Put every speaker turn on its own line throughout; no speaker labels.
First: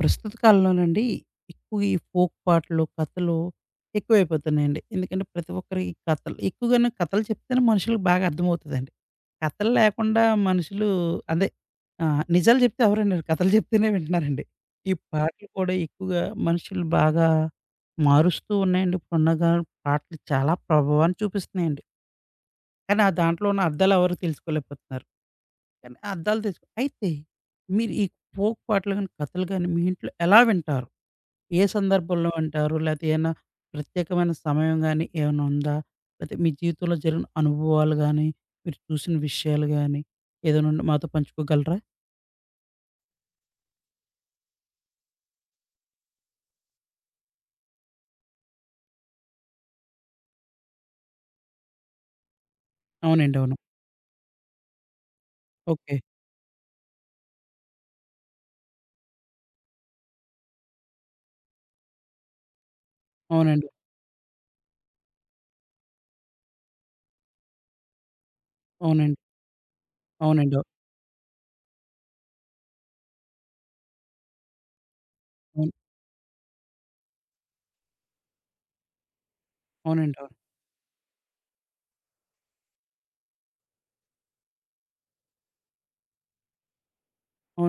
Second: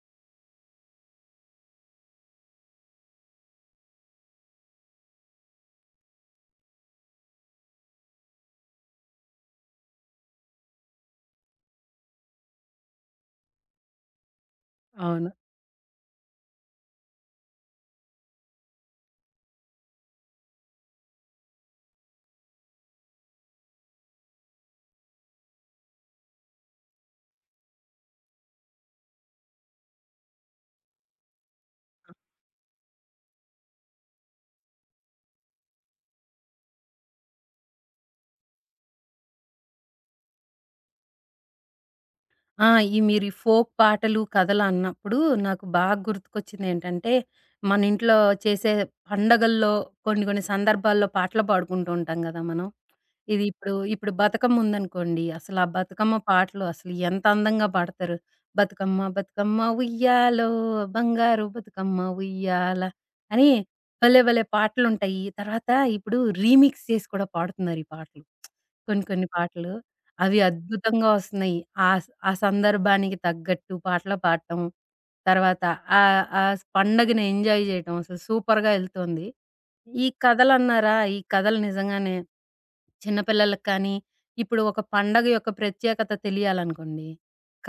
ప్రస్తుత కాలంలోనండి ఎక్కువ ఈ ఫోక్ పాటలు, కథలు ఎక్కువైపోతున్నాయండి. ఎందుకంటే ప్రతి ఒక్కరికి కథలు ఎక్కువగాను కథలు చెప్తేనే మనుషులకు బాగా అర్థమవుతదండి. కథలు లేకుండా మనుషులు అదే నిజాలు చెప్తే ఎవరు వినరు. కథలు చెప్తేనే వింటున్నారండి. ఈ
అవును.
పాటలు కూడా ఎక్కువగా మనుషులు బాగా మారుస్తూ ఉన్నాయండి. ఇప్పుడున్న గా పాటలు చాలా ప్రభావాన్ని చూపిస్తున్నాయండి. కానీ ఆ దాంట్లో ఉన్న అర్థాలు ఎవరు తెలుసుకోలేకపోతున్నారు. కానీ ఆ అర్థాలు తెలుసు అయితే మీరు ఈ ఫోక్ పాటలు గాని, కథలు గాని మీ ఇంట్లో ఎలా వింటారు? ఏ సందర్భంలో అంటారు? లేతే ఏమన్నా ప్రత్యేకమైన సమయం గాని ఏమైనా ఉందా? లేతే మీ జీవితంలో జరిగిన అనుభవాలు గాని, మీరు చూసిన విషయాలు గాని ఏదైనా ఉంటే మాతో పంచుకోగలరా?
ఆ! ఈ మీరు ఈ ఫోక్ పాటలు, కథలన్నప్పుడు నాకు బాగా గుర్తుకొచ్చిందేంటంటే, మన ఇంట్లో చేసే పండగల్లో కొన్ని కొన్ని సందర్భాల్లో పాటలు పాడుకుంటూ ఉంటాం గదా మనం.
అవునండి.
ఇది
అవును.
ఇప్పుడు బతుకమ్మ ఉందనుకోండి, అసలు ఆ
ఓకే.
బతుకమ్మ పాటలు అసలు ఎంత అందంగా పాడతారు. బతుకమ్మ బతుకమ్మ ఉయ్యాలో, బంగారు బతుకమ్మ ఉయ్యాల అని
అవునండి.
భలే భలే పాటలుంటాయి. తర్వాత ఇప్పుడు రీమిక్స్ చేసి కూడా పాడుతున్నారు ఈ పాటలు. కొన్ని
అవునండి.
కొన్ని పాటలు. అవి
అవునండి.
అద్భుతంగా వస్తున్నాయి. ఆ సందర్భానికి తగ్గట్టు పాటలు పాడటం. తర్వాత
అవును.
ఆహ్, ఆ స్ పండగని ఎంజాయ్ చేయటం. అసలు సూపర్‌గా ఎళ్తోంది. ఈ
అవునండి. అవును.
కథలన్నారా! ఈ కథలు నిజంగానే చిన్న పిల్లలకి కానీ, ఇప్పుడు ఒక పండగ యొక్క ప్రత్యేకత తెలియాలనుకోండి.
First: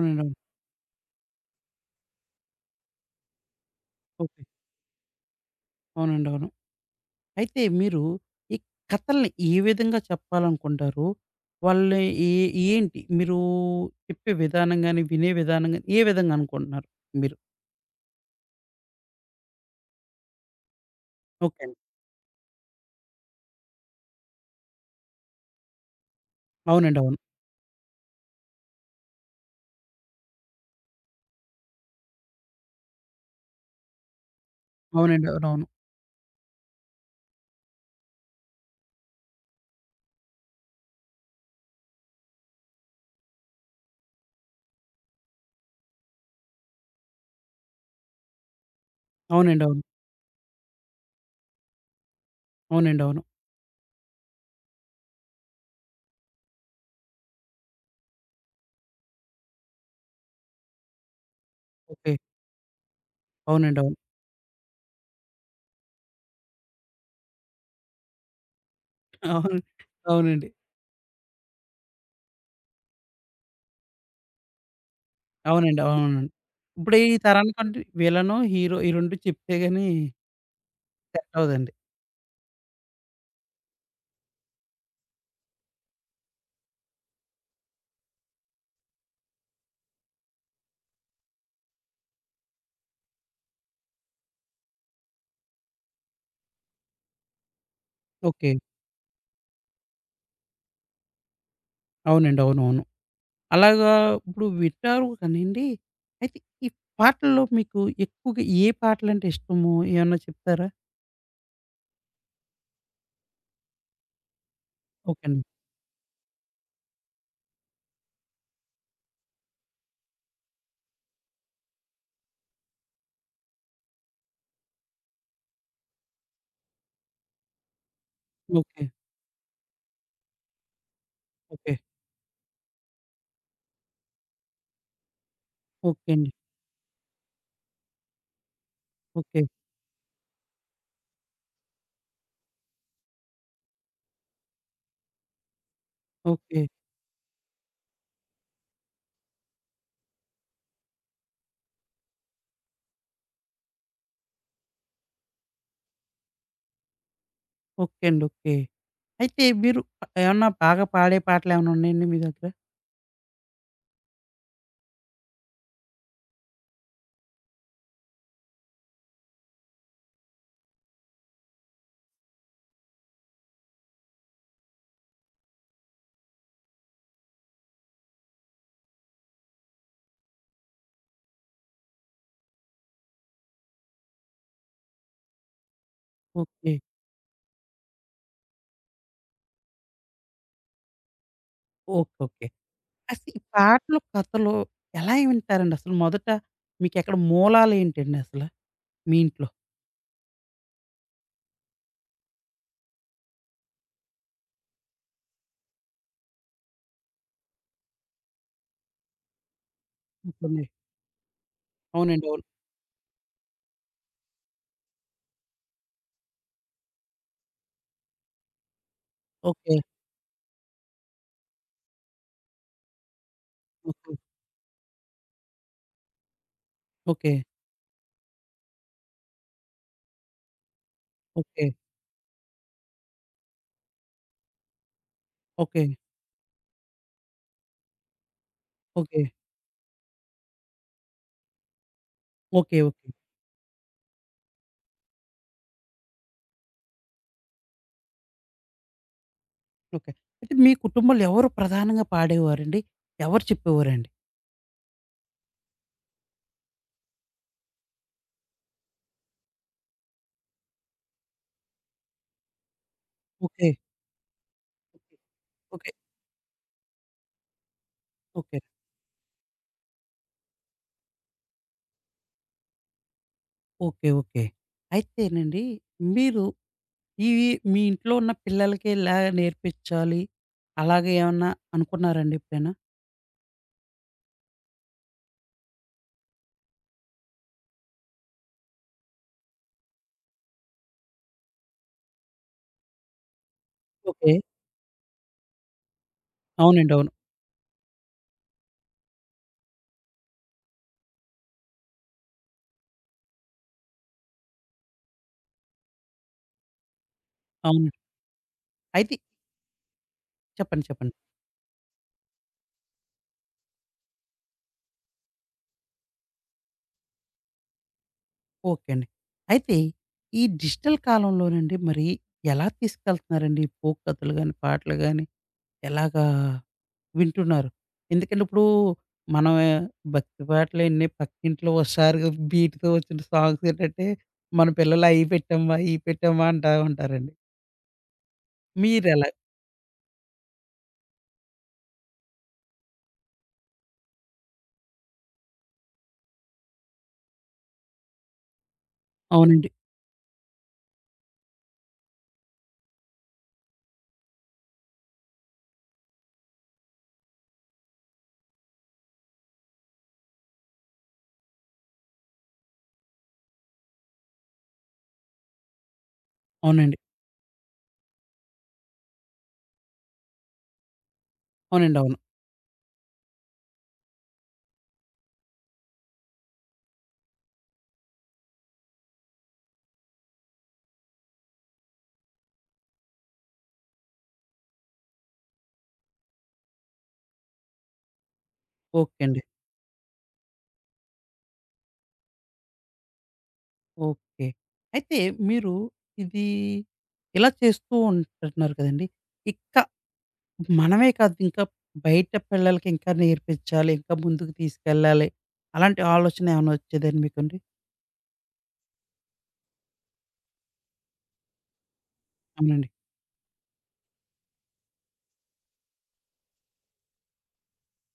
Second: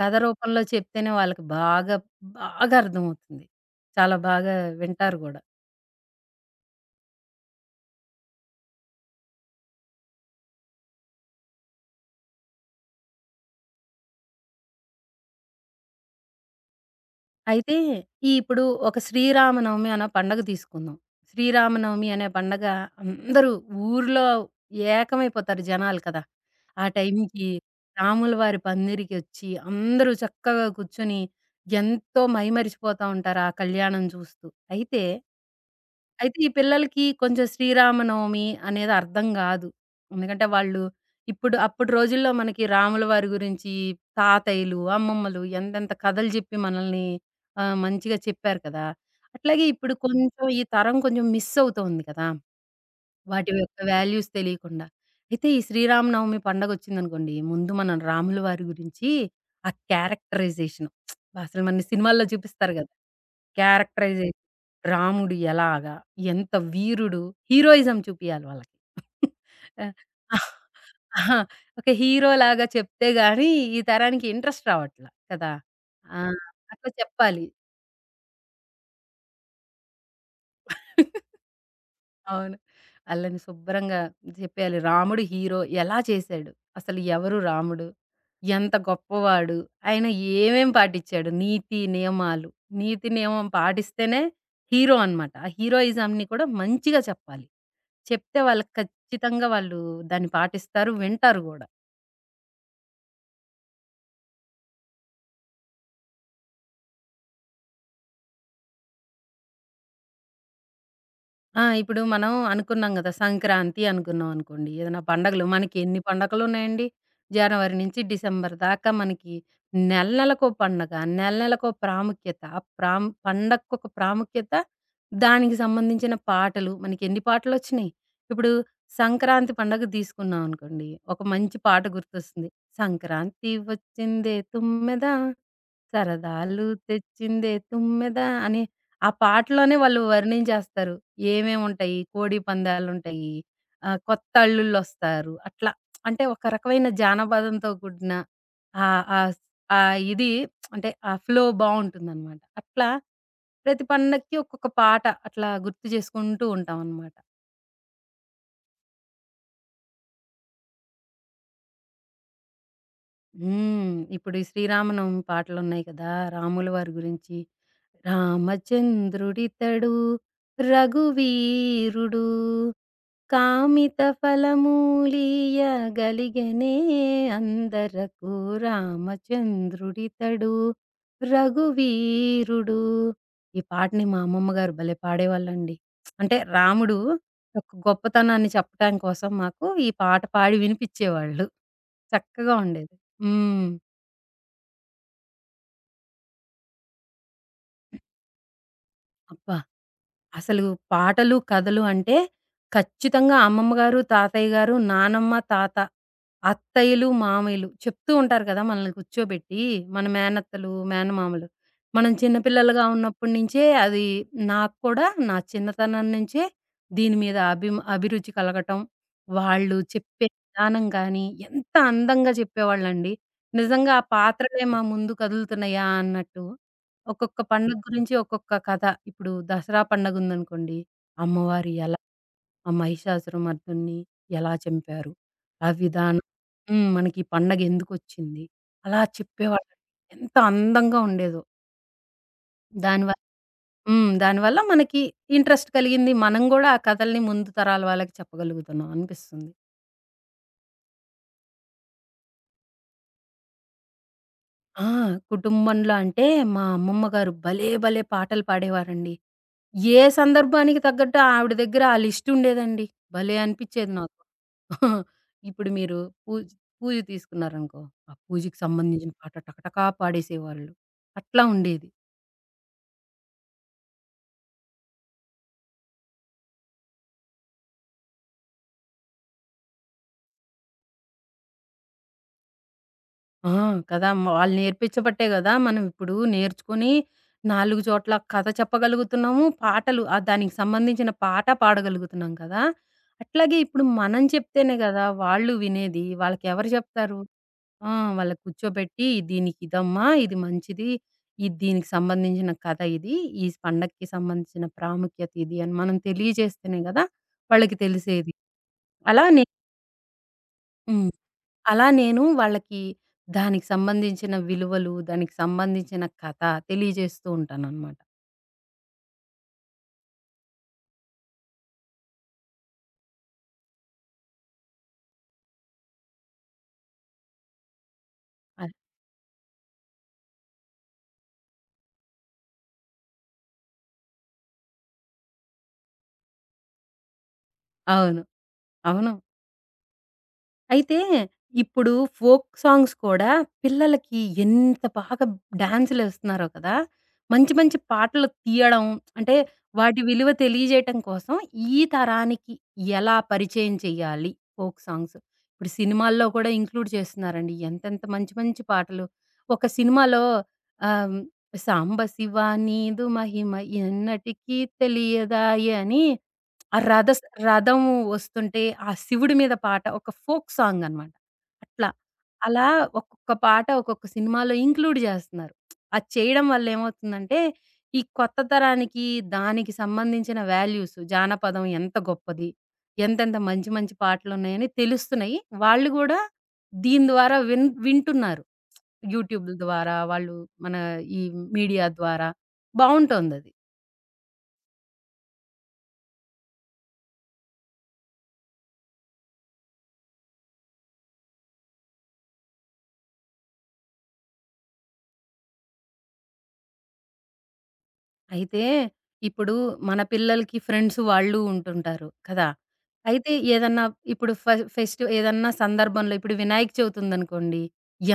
కథ
అవును.
రూపంలో చెప్తేనే వాళ్ళకి బాగా, బాగా అర్థమవుతుంది. చాలా
ఓకే.
బాగా వింటారు గూడా.
అవునండి. అవును. అయితే మీరు ఈ కథల్ని ఏ విధంగా చెప్పాలనుకుంటారు? వాళ్ళని ఏ ఏంటి? మీరు చెప్పే విధానం గాని, వినే విధానం గాని ఏ విధంగా అనుకుంటున్నారు మీరు?
అయితే ఈ ఇప్పుడు ఒక శ్రీరామనవమి అనే పండగ తీసుకుందాం.
ఓకే అండి.
శ్రీరామనవమి అనే పండగ అందరూ ఊర్లో ఏకమైపోతారు జనాలు కదా! ఆ
అవునండి. అవును.
టైంకి రాముల వారి పందిరికొచ్చి అందరూ చక్కగా కూర్చొని ఎంతో మైమరిచిపోతా ఉంటారు ఆ కళ్యాణం చూస్తూ. అయితే
అవునండి. అవునవును.
అయితే ఈ పిల్లలకి కొంచెం శ్రీరామనవమి అనేది అర్థం గాదు. ఎందుకంటే వాళ్ళు ఇప్పుడు అప్పుడు రోజుల్లో మనకి రాముల వారి గురించి తాతయ్యలు, అమ్మమ్మలు ఎంతెంత కథలు జెప్పి మనల్ని మంచిగా చెప్పారు కదా! అట్లాగే
అవునండి. అవును.
ఇప్పుడు కొంచెం ఈ తరం కొంచెం మిస్ అవుతోంది కదా!
అవునండి. అవును.
వాటి యొక్క వాల్యూస్ తెలియకుండా. అయితే ఈ శ్రీరామనవమి పండగొచ్చిందనుకోండి, ముందు మనం రాముల వారి గురించి ఆ క్యారెక్టరైజేషన్ అసలు మన
ఓకే.
సినిమాల్లో చూపిస్తారు గదా!
అవునండి. అవును.
క్యారెక్టరైజేషన్ రాముడు ఎలాగా, ఎంత వీరుడు, హీరోయిజం చూపియాలి వాళ్ళకి.
అవును.
ఆహ్,
అవునండి.
అహా! ఒక హీరోలాగా చెప్తే గాని, ఈ తరానికి ఇంట్రెస్ట్ రావట్ల కదా!
అవునండి.
ఆ!
అవునండి.
అట్లా
ఇప్పుడు ఈ
చెప్పాలి.
తరానికంటే విలను, హీరో ఈ 2 చెప్తే గాని సెట్ అవ్వదండి.
అవును. ఆళ్ళని శుభ్రంగా చెప్పేయాలి. రాముడు హీరో ఎలా చేశాడు? అసలు ఎవరు రాముడు? ఎంత గొప్పవాడు? ఆయన ఏమేం పాటిచ్చాడు? నీతి, నియమాలు. నీతి, నియమం పాటిస్తేనే హీరో అనమాట. ఆ హీరోయిజంని కూడా మంచిగా చెప్పాలి. చెప్తే
ఓకే.
వాళ్ళకి ఖచ్చితంగా వాళ్ళు దాన్ని పాటిస్తారు. వింటారు గూడా.
అవునండి. అవునవును. అలాగా ఇప్పుడు వింటారు కానండి. అయితే ఈ పాటల్లో మీకు ఎక్కువగా ఏ పాటలంటే ఇష్టము? ఏమన్నా చెప్తారా?
ఆ! ఇప్పుడు మనం అనుకున్నాం గదా! సంక్రాంతి అనుకున్నాం అనుకోండి. ఏదైనా
ఓకే అండి.
పండగలు మనకి ఎన్ని పండగలున్నాయండి? జనవరి నుంచి డిసెంబర్ దాకా మనకి నెల నెలకో పండగ, నెల నెలకో ప్రాముఖ్యత, ఆ ప్రాం పండక్కొక ప్రాముఖ్యత, దానికి సంబంధించిన పాటలు. మనకెన్ని పాటలొచ్చినియి? ఇప్పుడు
ఓకే.
సంక్రాంతి పండగ తీసుకున్నాం అనుకోండి. ఒక మంచి
ఓకే.
పాట గుర్తొస్తుంది. సంక్రాంతి వచ్చిందే తుమ్మెద,
ఓకే అండి.
సరదాలు తెచ్చిందే తుమ్మెద అని ఆ
ఓకే.
పాటలోనే వాళ్ళు వర్ణించేస్తారు. ఏమేముంటాయి, కోడి పందాలుంటాయి, కొత్త అల్లుళ్ళొస్తారు. అట్లా అంటే ఒక
ఓకే.
రకమైన జానపదంతో కూడిన ఆహ్, ఆహ్, స్ ఆహ్, ఇది అంటే ఆ ఫ్లో బావుంటుందనమాట. అట్లా ప్రతి పండక్కి ఒక్కొక్క పాట అట్లా గుర్తు చేసుకుంటూ ఉంటామనమాట.
ఓకే అండి. ఓకే. అయితే మీరు ఏమన్నా బాగా పాడే పాటలేమన్నా ఉన్నాయండి మీ దగ్గర?
ఇప్పుడు ఈ శ్రీరామనవమి పాటలున్నాయి కదా! రాముల వారి గురించి. రామచంద్రుడితడు రఘువీరుడు, కామిత ఫలమూలియ గలిగనే అందరకు, రామచంద్రుడితడు రఘువీరుడు. ఈ పాటని మా అమ్మమ్మ గారు భలే పాడేవాళ్ళండి. అంటే
ఓకే.
రాముడు యొక్క గొప్పతనాన్ని చెప్పటం కోసం మాకు ఈ పాట పాడి వినిపిచ్చేవాళ్ళు.
ఓకే. ఓకే.
చక్కగా ఉండేది.
అసలు ఈ
హ్మ్.
పాటలు, కథలు ఎలా వింటారండి అసలు? మొదట మీకెక్కడ మూలాలేంటండి అసలు మీ ఇంట్లో?
అబ్బా! అసలు పాటలు, కథలు అంటే ఖచ్చితంగా అమ్మమ్మ గారు, తాతయ్య గారు, నానమ్మ, తాత, అత్తయ్యలు, మామయ్యలు చెప్తూ ఉంటారు కదా! మనల్ని కూర్చోబెట్టి, మన
ఉంటుంది.
మేనత్తలు, మేనమామలు. మనం
అవునండి. అవును.
చిన్నపిల్లలుగా ఉన్నప్పటి నుంచే అది నాకు కూడా నా చిన్నతనం నుంచే దీని మీద అభిరుచి కలగటం.
ఓకే.
వాళ్ళు చెప్పే విధానం గానీ, ఎంత అందంగా చెప్పేవాళ్ళండి. నిజంగా ఆ
ఓకే.
పాత్రలే మా ముందు కదులుతున్నాయా అన్నట్టు.
ఓకే.
ఒక్కొక్క పండుగ గురించి ఒక్కొక్క కథ. ఇప్పుడు దసరా పండగుందనుకోండి.
ఓకే.
అమ్మవారు ఎలా ఆ మహిషాసురమర్దున్ని ఎలా చంపారు? ఆ
ఓకే.
విధానం మనకి ఈ పండగ ఎందుకొచ్చింది? అలా
ఓకే.
చెప్పేవాళ్ళు. ఎంత అందంగా ఉండేదో.
ఓకే. ఓకే.
దానివల్ల దానివల్ల మనకి ఇంట్రెస్ట్ కలిగింది. మనం గూడా ఆ కథల్ని ముందు తరాల వాళ్ళకి చెప్పగలుగుతున్నాం అనిపిస్తుంది.
ఓకే. అయితే మీ కుటుంబంలో ఎవరు ప్రధానంగా పాడేవారండి? ఎవరు చెప్పేవారండి?
ఆ! కుటుంబంలో అంటే మా అమ్మమ్మ గారు భలే భలే పాటలు పాడేవారండి. ఏ సందర్భానికి తగ్గట్టు ఆవిడ దగ్గర ఆ లిస్ట్ ఉండేదండి. భలే
ఓకే.
అనిపిచ్చేది నాకు. ఇప్పుడు
ఓకే.
మీరు పూజ్ పూజ తీసుకున్నారనుకో, ఆ పూజకి
ఓకే.
సంబంధించిన పాట టకటకా పాడేసేవాళ్ళు. అట్లా ఉండేది.
ఓకే. ఓకే. అయితేనండి మీరు ఇవి మీ ఇంట్లో ఉన్న పిల్లలకి ఇలా నేర్పించాలి అలాగే ఏమన్నా అనుకున్నారండి ఎప్పుడైనా?
ఆ! కదా! వాళ్ళు నేర్పించబట్టే గదా! మనం ఇప్పుడు నేర్చుకొని, 4 చోట్ల కథ చెప్పగలుగుతున్నాము. పాటలు దానికి సంబంధించిన పాట పాడగలుగుతున్నాం కదా! అట్లాగే ఇప్పుడు మనం
ఓకే.
చెప్తేనే గదా! వాళ్ళు వినేది. వాళ్ళకెవరు
అవునండి. అవును.
చెప్తారు? ఆ! వాళ్ళని కూర్చోబెట్టి దీనికి ఇదమ్మా, ఇది మంచిది. ఇది దీనికి సంబంధించిన కథ ఇది. ఈ పండగకి సంబంధించిన ప్రాముఖ్యత ఇది అని మనం తెలియజేస్తేనే గదా! వాళ్ళకి
అవును.
తెలిసేది.
అయితే
అలా నే
చెప్పండి.
హ్మ్.
చెప్పండి.
అలా నేను వాళ్ళకి దానికి సంబంధించిన విలువలు, దానికి సంబంధించిన కథ తెలియజేస్తూ ఉంటాననమాట.
ఓకే అండి. అయితే ఈ డిజిటల్ కాలంలోనండి మరి ఎలా తీసుకెళ్తున్నారండి? ఫోక్ కథలు గాని, పాటలు గాని ఎలాగా వింటున్నారు? ఎందుకంటే
అ
ఇప్పుడు మనం భక్తి పాటలు ఎన్ని పక్కింట్లో ఒకసారిగా బీట్‌తో వచ్చిన సాంగ్స్ ఏంటంటే, మన పిల్లలు అయి పెట్టమ్మా, ఇయి పెట్టమ్మా అంటా ఉంటారండి.
అవును. అవును.
మీరెలా
అయితే, ఇప్పుడు ఫోక్ సాంగ్స్ కూడా పిల్లలకి ఎంత బాగా డాన్సులేస్తున్నారో కదా! మంచి మంచి పాటలు తీయడం, అంటే
అవునండి.
వాటి విలువ తెలియజేయటం కోసం ఈ తరానికి ఎలా పరిచయం చేయాలి ఫోక్ సాంగ్స్? ఇప్పుడు సినిమాల్లో కూడా ఇంక్లూడ్ చేస్తున్నారండి. ఎంతెంత మంచి మంచి పాటలు. ఒక సినిమాలో ఆహ్, 'సాంబశివ నీదు మహిమ ఎన్నటికీ తెలియదాయె' అని ఆ
అవునండి.
రథస్ రథం వస్తుంటే, ఆ శివుడి మీద పాట ఒక ఫోక్ సాంగ్ అనమాట. అట్లా.
అవునండి. అవును.
అలా ఒక్కొక్క పాట ఒక్కొక్క సినిమాలో ఇంక్లూడ్ జేస్తున్నారు. అది చేయడం వల్ల ఏమవుతుందంటే, ఈ కొత్త తరానికి దానికి సంబంధించిన వాల్యూస్ జానపదం ఎంత గొప్పది, ఎంతెంత మంచి మంచి పాటలున్నాయని తెలుస్తున్నాయి. వాళ్ళు గూడా దీని ద్వారా వింటున్నారు.
ఓకే అండి.
యూట్యూబ్ ద్వారా, వాళ్ళు మన ఈ మీడియా ద్వారా బావుంటోందది.
ఓకే. అయితే మీరు ఇది ఇలా చేస్తూ ఉంటున్నారు కదండీ! ఇక్క మనమే కాదు ఇంకా బయట పిల్లలకి ఇంకా నేర్పించాలి. ఇంకా ముందుకు తీసుకెళ్ళాలి. అలాంటి ఆలోచన ఏమైనా వచ్చేదండి మీకండి?
అయితే ఇప్పుడు మన పిల్లలకి ఫ్రెండ్స్ వాళ్ళు ఉంటుంటారు కదా!
అవునండి.
అయితే ఏదన్నా ఇప్పుడు ఫ ఫెస్ట్ ఏదన్నా సందర్భంలో ఇప్పుడు వినాయక చవితి ఉందనుకోండి.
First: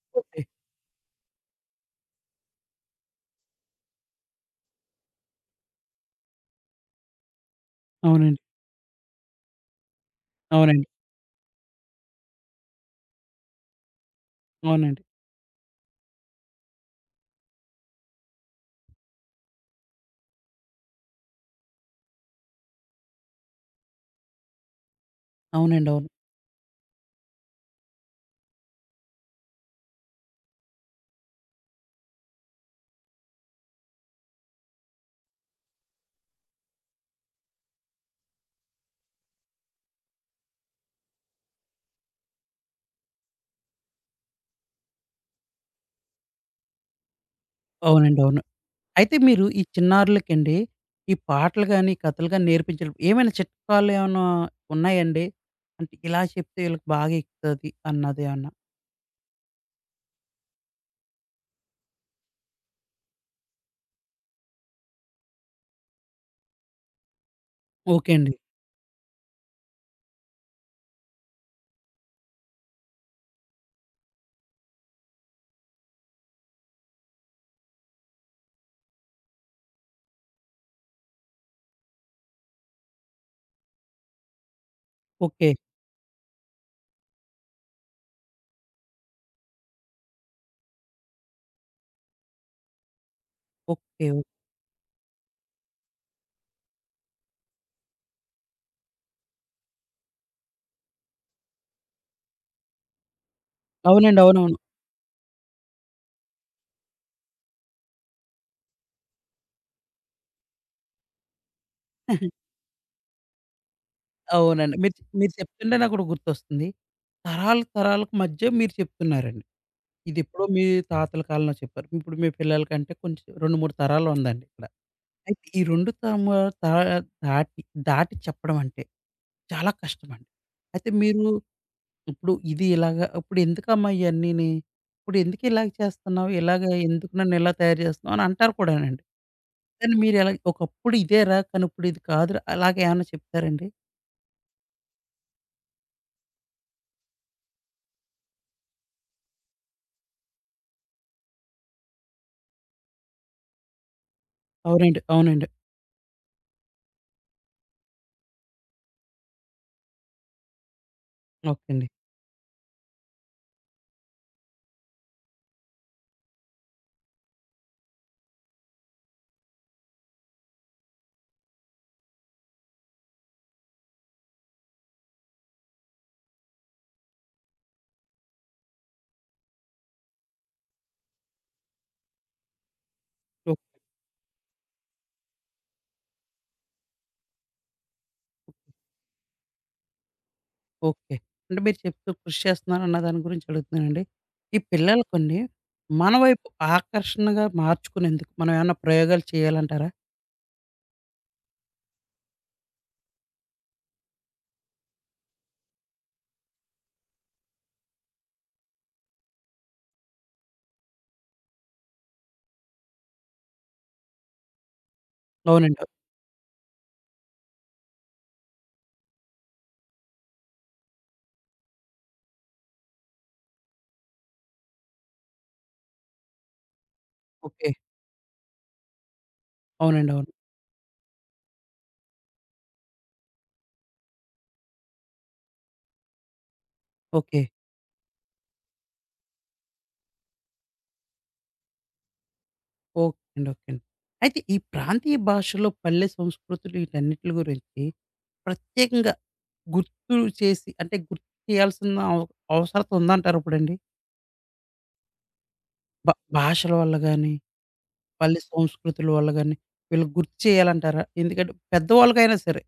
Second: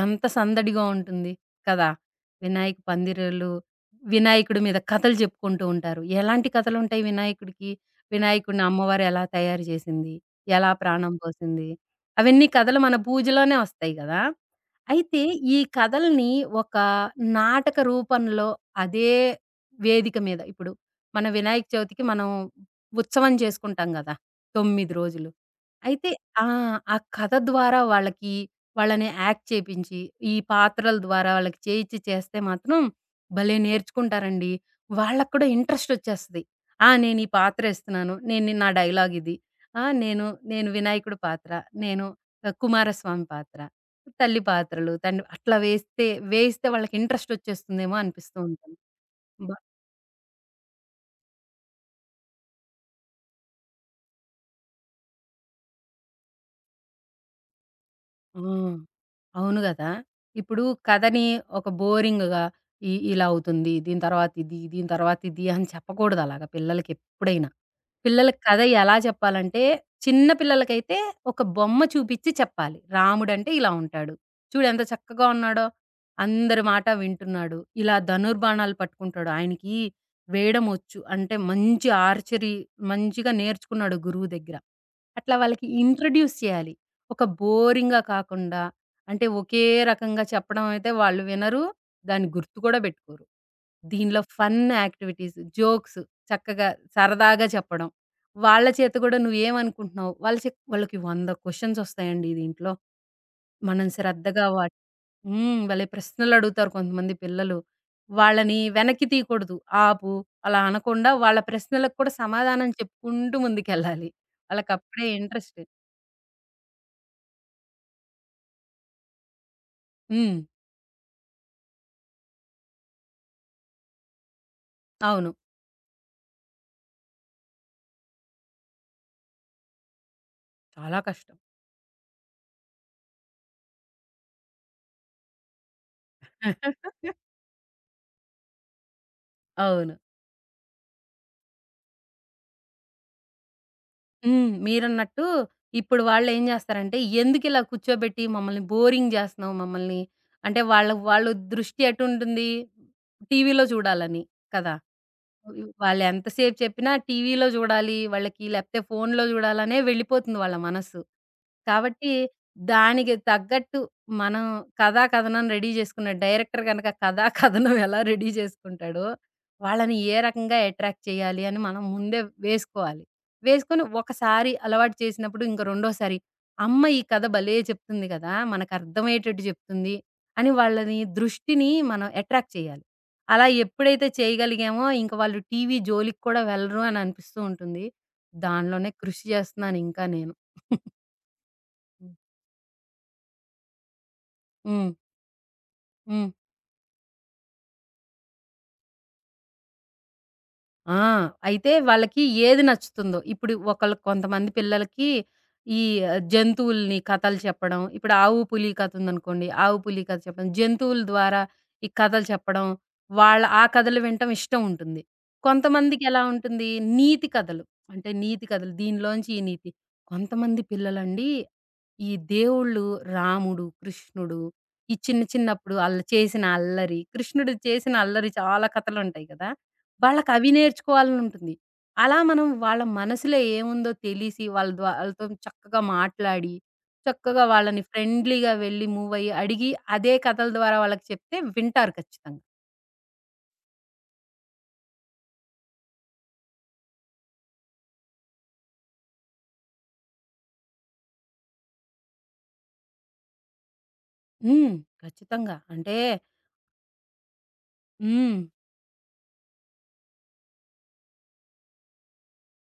ఎంత
ఓకే.
సందడిగా ఉంటుంది కదా! వినాయక పందిరలు, వినాయకుడి మీద కథలు చెప్పుకుంటూ ఉంటారు. ఎలాంటి కథలుంటాయి వినాయకుడికి?
అవునండి.
వినాయకుడిని అమ్మవారు ఎలా తయారు చేసింది? ఎలా
అవునండి.
ప్రాణం పోసింది? అవన్నీ కథలు మన పూజలోనే వస్తాయి గదా!
అవునండి.
అయితే ఈ కథల్ని ఒక నాటక రూపంలో అదే వేదిక మీద. ఇప్పుడు మన వినాయక చవితికి మనం ఉత్సవం చేసుకుంటాం గదా! 9 రోజులు.
అవునండి. అవును.
అయితే ఆ! ఆ కథ ద్వారా వాళ్ళకి వాళ్ళని యాక్ట్ చేపించి, ఈ పాత్రల ద్వారా వాళ్ళకి చేయిచ్చి చేస్తే మాత్రం భలే నేర్చుకుంటారండి. వాళ్ళకి కూడా ఇంట్రెస్టొచ్చేస్తది. ఆ! నేను ఈ పాత్రేస్తున్నాను. నేను నా డైలాగ్ ఇది. ఆ! నేను నేను వినాయకుడి పాత్ర. నేను కుమారస్వామి పాత్ర. తల్లి పాత్రలు, తండ్రి అట్లా వేస్తే వేయిస్తే వాళ్ళకి ఇంట్రెస్టొచ్చేస్తుందేమో
అవునండి.
అనిపిస్తూ
అవును.
ఉంటుంది.
అయితే మీరు
బ
ఈ చిన్నారులకండి ఈ పాటలు గాని, కథలు గాని నేర్పించడం ఏమైనా చిట్కాలు ఏమైనా ఉన్నాయండి? అంటే ఇలా చెప్తే వీళ్ళకి బాగా ఎక్కుతది
ఆ!
అన్నదేమన్నా?
అవును గదా! ఇప్పుడు కథని ఒక బోరింగ్‌గా ఇలా అవుతుంది. దీని తర్వాత ఇది, దీని తర్వాత ఇది అని చెప్పకూడదు అలాగా పిల్లలకెప్పుడైనా.
ఓకే అండి.
పిల్లలకి కథ ఎలా చెప్పాలంటే, చిన్న పిల్లలకైతే ఒక బొమ్మ చూపిచ్చి చెప్పాలి. రాముడంటే ఇలా ఉంటాడు. చూడు ఎంత చక్కగా ఉన్నాడో! అందరి మాట వింటున్నాడు. ఇలా ధనుర్బాణాలు పట్టుకుంటాడు. ఆయనకి వేయడమొచ్చు. అంటే మంచి ఆర్చరీ మంచిగా నేర్చుకున్నాడు గురువు దగ్గర. అట్లా
ఓకే.
వాళ్ళకి ఇంట్రొడ్యూస్ చేయాలి. ఒక బోరింగ్‌గా కాకుండా, అంటే ఒకే రకంగా చెప్పడం అయితే వాళ్ళు వినరు. దాన్ని గుర్తు కూడా పెట్టుకోరు.
ఓకే. ఓకే.
దీనిలో ఫన్ యాక్టివిటీస్, జోక్స్ చక్కగా సరదాగా చెప్పడం. వాళ్ళ చేత కూడా నువ్వేమనుకుంటున్నావు? వాళ్ళకి 100 క్వెషన్స్ వస్తాయండి దీంట్లో. మనం
అవునండి.
శ్రద్ధగా
అవునవును.
వాట్ భలే ప్రశ్నలు అడుగుతారు కొంతమంది పిల్లలు. వాళ్ళని వెనక్కి తీయకూడదు. ఆపు, అలా అనకుండా వాళ్ళ ప్రశ్నలకు కూడా సమాధానం చెప్పుకుంటూ ముందుకెళ్ళాలి.
అవునండి. మీరు
వాళ్ళకప్పుడే
మీరు
ఇంట్రెస్ట్.
చెప్తుంటే నాకొకటి గుర్తొస్తుంది. తరాలు తరాలకు మధ్య మీరు చెప్తున్నారండి.
హ్మ్.
ఇదెప్పుడో మీ తాతల కాలంలో చెప్పారు. ఇప్పుడు మీ పిల్లలకంటే కొంచెం 2, 3 తరాలు ఉందండి ఇక్కడ.
అవును.
అయితే ఈ 2 తరము తా దాటి దాటి చెప్పడం అంటే చాలా కష్టమండి. అయితే
చాలా
మీరు
కష్టం.
ఇప్పుడు ఇది ఇలాగా ఇప్పుడు ఎందుకమ్మా ఇయన్నీని? ఇప్పుడు ఎందుకు ఇలాగ చేస్తున్నావు? ఇలాగ ఎందుకు నన్ను ఇలా తయారు చేస్తున్నావు అని అంటారు కూడానండి.
అవును.
కానీ మీరెలా ఒకప్పుడు ఇదేరా కానీ ఇప్పుడు ఇది కాదురా అలాగ ఏమన్నా చెప్తారండి?
మీరన్నట్టు ఇప్పుడు వాళ్ళేం జేస్తారంటే, ఎందుకిలా కూర్చోబెట్టి మమ్మల్ని బోరింగ్ జేస్తున్నావు మమ్మల్ని. అంటే వాళ్ళు దృష్టి ఎటుంటుంది? టీవీలో చూడాలని కదా!
అవునండి. అవునండి.
వాళ్ళెంత సేపు చెప్పినా టీవీలో చూడాలి వాళ్ళకి, లేకపోతే ఫోనులో చూడాలనే వెళ్ళిపోతుంది వాళ్ళ మనస్సు.
ఓకే అండి.
కాబట్టి దానికి తగ్గట్టు మనం కథా, కథనం రెడీ చేసుకున్న డైరెక్టర్ గనక కథా, కథనం ఎలా రెడీ చేసుకుంటాడో, వాళ్ళని ఏ రకంగా అట్రాక్ట్ చేయాలి అని మనం ముందే వేసుకోవాలి. వేసుకొని ఒకసారి అలవాటు చేసినప్పుడు ఇంక రెండోసారి, అమ్మ ఈ కథ భలే చెప్తుంది కదా! మనకర్థమయ్యేటట్టు చెప్తుంది అని వాళ్ళని దృష్టిని మనం అట్రాక్ట్ చేయాలి. అలా
ఓకే.
ఎప్పుడైతే చేయగలిగామో, ఇంక వాళ్ళు టీవీ జోలికి కూడా వెళ్ళరు అని అనిపిస్తూ ఉంటుంది. దానిలోనే కృషి చేస్తున్నాను ఇంకా నేను.
ఓకే. అంటే మీరు చెప్తూ కృషి చేస్తున్నారన్న దాని గురించి అడుగుతున్నానండి. ఈ
హ్మ్.
పిల్లలకండి మన
హ్మ్.
వైపు ఆకర్షణగా మార్చుకునేందుకు మనం ఏమన్నా ప్రయోగాలు చేయాలంటారా?
ఆ! అయితే వాళ్ళకి ఏది నచ్చుతుందో, ఇప్పుడు ఒకళ్ళకి కొంతమంది పిల్లలకి ఈ జంతువుల్ని కథలు చెప్పడం, ఇప్పుడు ఆవు, పులి కథ ఉందనుకోండి. ఆవు, పులి కథ చెప్పడం, జంతువుల ద్వారా ఈ కథలు చెప్పడం, వాళ్ళ ఆ కథలు వినటం ఇష్టం ఉంటుంది.
అవునండి.
కొంతమందికెలా ఉంటుంది, నీతి కథలు. అంటే నీతి కథలు, దీనిలోంచి ఈ నీతి. కొంతమంది పిల్లలండి ఈ దేవుళ్ళు రాముడు, కృష్ణుడు ఈ చిన్నప్పుడు ఆళ్ళు చేసిన అల్లరి, కృష్ణుడు
ఓకే.
చేసిన అల్లరి చాలా కథలుంటాయి కదా!
అవునండి. అవును.
వాళ్ళకవి నేర్చుకోవాలనుంటుంది. అలా మనం వాళ్ళ మనసులో ఏముందో తెలిసి వాళ్ళ ద్వా ఆళ్ళతోని చక్కగా మాట్లాడి,
ఓకే.
చక్కగా వాళ్ళని ఫ్రెండ్లీగా వెళ్లి మూవయ్యి అడిగి, అదే కథల ద్వారా వాళ్ళకి చెప్తే వింటారు ఖచ్చితంగా.
ఓకే అండి. ఓకే అండి. అయితే ఈ ప్రాంతీయ భాషలో పల్లె సంస్కృతులు వీటన్నిట్లి గురించి ప్రత్యేకంగా గుర్తు చేసి అంటే గుర్తు చేయాల్సిన అవ అవసరత ఉందంటారా ఇప్పుడండి?
హ్మ్. ఖచ్చితంగా. అంటే
భా భాషల వల్ల గాని
హ్మ్.
పల్లె సంస్కృతుల వల్ల గాని, వీళ్ళకి గుర్తు చేయాలంటారా? ఎందుకంటే పెద్దవాళ్ళకైనా సరే.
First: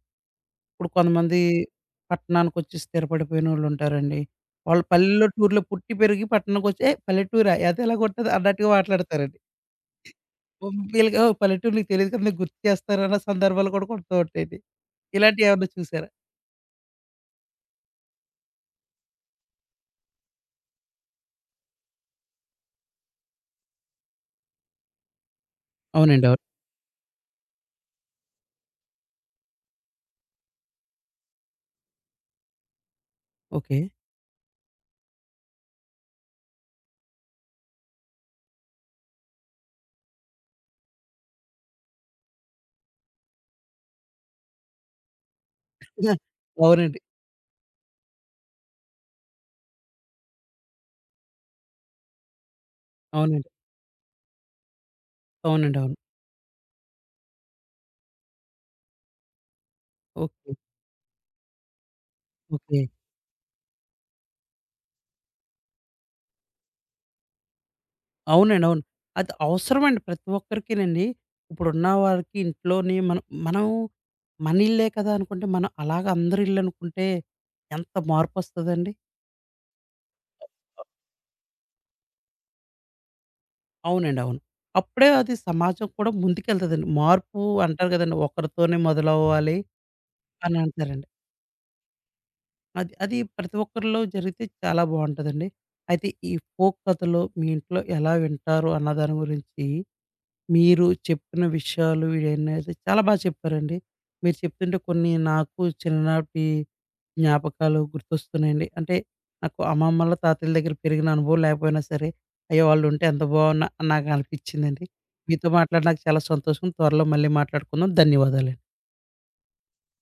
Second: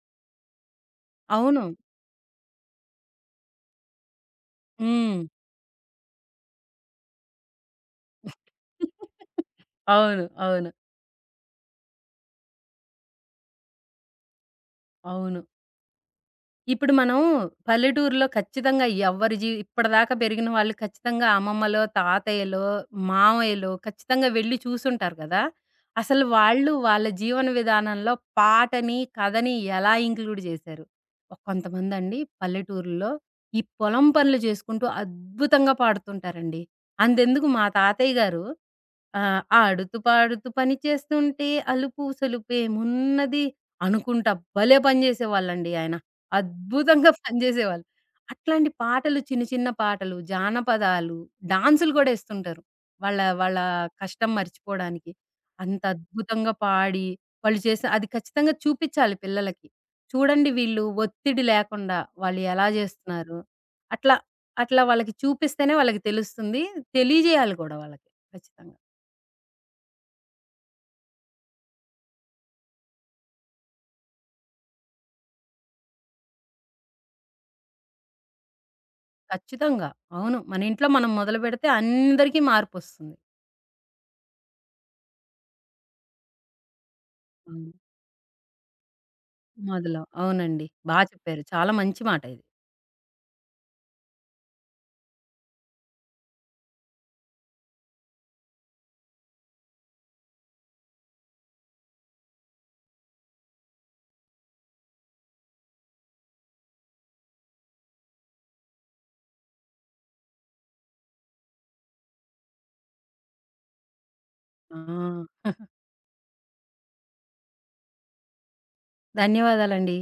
ఇప్పుడు కొంతమంది
అవును.
పట్టణానికొచ్చి స్థిరపడిపోయినోళ్ళుంటారండి. వాళ్ళు ఉంటారండి. వాళ్ళు
హ్మ్.
పల్లెల్లో టూర్‌లో పుట్టి పెరిగి పట్టణానికొచ్చి "ఏయ్! పల్లెటూరా? అదెలాగుంటది?" అన్నట్టుగా మాట్లాడతారండి.
అవును.
ఓ,
అవును.
వీళ్ళకి "ఓహ్! పల్లెటూరు నీకు తెలీదు కదా! నీకు గుర్తు చేస్తారు" అన్న సందర్భాలు కూడా ఉంటూ ఉంటాయండి.
అవును.
ఇలాంటియేమన్నా చూసారా?
ఇప్పుడు మనం పల్లెటూరులో ఖచ్చితంగా ఎవ్వరి జీ ఇప్పటిదాకా పెరిగిన వాళ్ళు ఖచ్చితంగా అమ్మమ్మలో, తాతయ్యలో, మామయ్యలో ఖచ్చితంగా వెళ్ళి చూసుంటారు కదా! అసలు
అవునండి. అవును.
వాళ్ళు వాళ్ళ జీవన విధానంలో పాటని, కథని ఎలా ఇంక్లూడ్ చేశారు? కొంతమందండి పల్లెటూరుల్లో ఈ
ఓకే.
పొలం పనులు చేసుకుంటూ అద్భుతంగా పాడుతుంటారండి. అంతెందుకు మా తాతయ్య గారు "ఆడుతూ పాడుతూ పని చేస్తుంటే అలుపు సొలుపేమున్నది" అనుకుంటా భలే పని చేసేవాళ్ళండి ఆయన.
ఆ! అవునండి.
అద్భుతంగా పనిచేసేవాళ్ళు. అట్లాంటి పాటలు చిన్న చిన్న పాటలు, జానపదాలు, డాన్సులు కూడా ఎస్తుంటారు. వాళ్ళ
అవునండి.
వాళ్ళ కష్టం మర్చిపోడానికి.
అవునండి.
అంత
అవును.
అద్భుతంగా పాడి వాళ్ళు చేసే అది ఖచ్చితంగా చూపిచ్చాలి పిల్లలకి. చూడండి
ఓకే.
వీళ్ళు ఒత్తిడి లేకుండా వాళ్ళు ఎలా
ఓకే.
జేస్తున్నారు. అట్లా అట్లా వాళ్ళకి చూపిస్తేనే వాళ్ళకి తెలుస్తుంది. తెలియజేయాలి గూడా వాళ్ళకి
అవునండి.
ఖచ్చితంగా.
అవును. అది అవసరమండి ప్రతి ఒక్కరికినండి. ఇప్పుడున్న వాళ్ళకి ఇంట్లోని మనం మనం మన ఇల్లే కదా అనుకుంటే, మనం అలాగ అందరి ఇల్లు అనుకుంటే ఎంత మార్పొస్తదండి?
ఖచ్చితంగా. అవును. మన ఇంట్లో మనం మొదలుపెడితే అందరికీ మార్పొస్తుంది.
అవునండి. అవును. అప్పుడే అది సమాజం కూడా ముందుకెళ్తదండి. మార్పు
అవును.
అంటారు కదండీ! ఒకరితోనే మొదలవ్వాలి
మొదలవు.
అని
అవునండి. బా
అంటారండి.
చెప్పారు. చాలా మంచి మాట ఇది.
అది అది ప్రతి ఒక్కరిలో జరిగితే చాలా బావుంటదండి. అయితే ఈ ఫోక్ కథలు మీ ఇంట్లో ఎలా వింటారు అన్న దాని గురించి మీరు చెప్పిన విషయాలు ఇయన్నైతే చాలా బా చెప్పారండి. మీరు చెప్తుంటే కొన్ని నాకు చిన్ననాటి జ్ఞాపకాలు గుర్తొస్తున్నాయండి. అంటే నాకు అమ్మమ్మల, తాతయ్యల దగ్గర పెరిగిన అనుభవం లేకపోయినా సరే, అయ్యో! వాళ్ళుంటే ఎంత బావున్నా అని
ఆ!
నాకనిపిచ్చిందండి. మీతో మాట్లాడి నాకు చాలా సంతోషం. త్వరలో మళ్ళీ మాట్లాడుకుందాం. ధన్యవాదాలండి.
ధన్యవాదాలండి.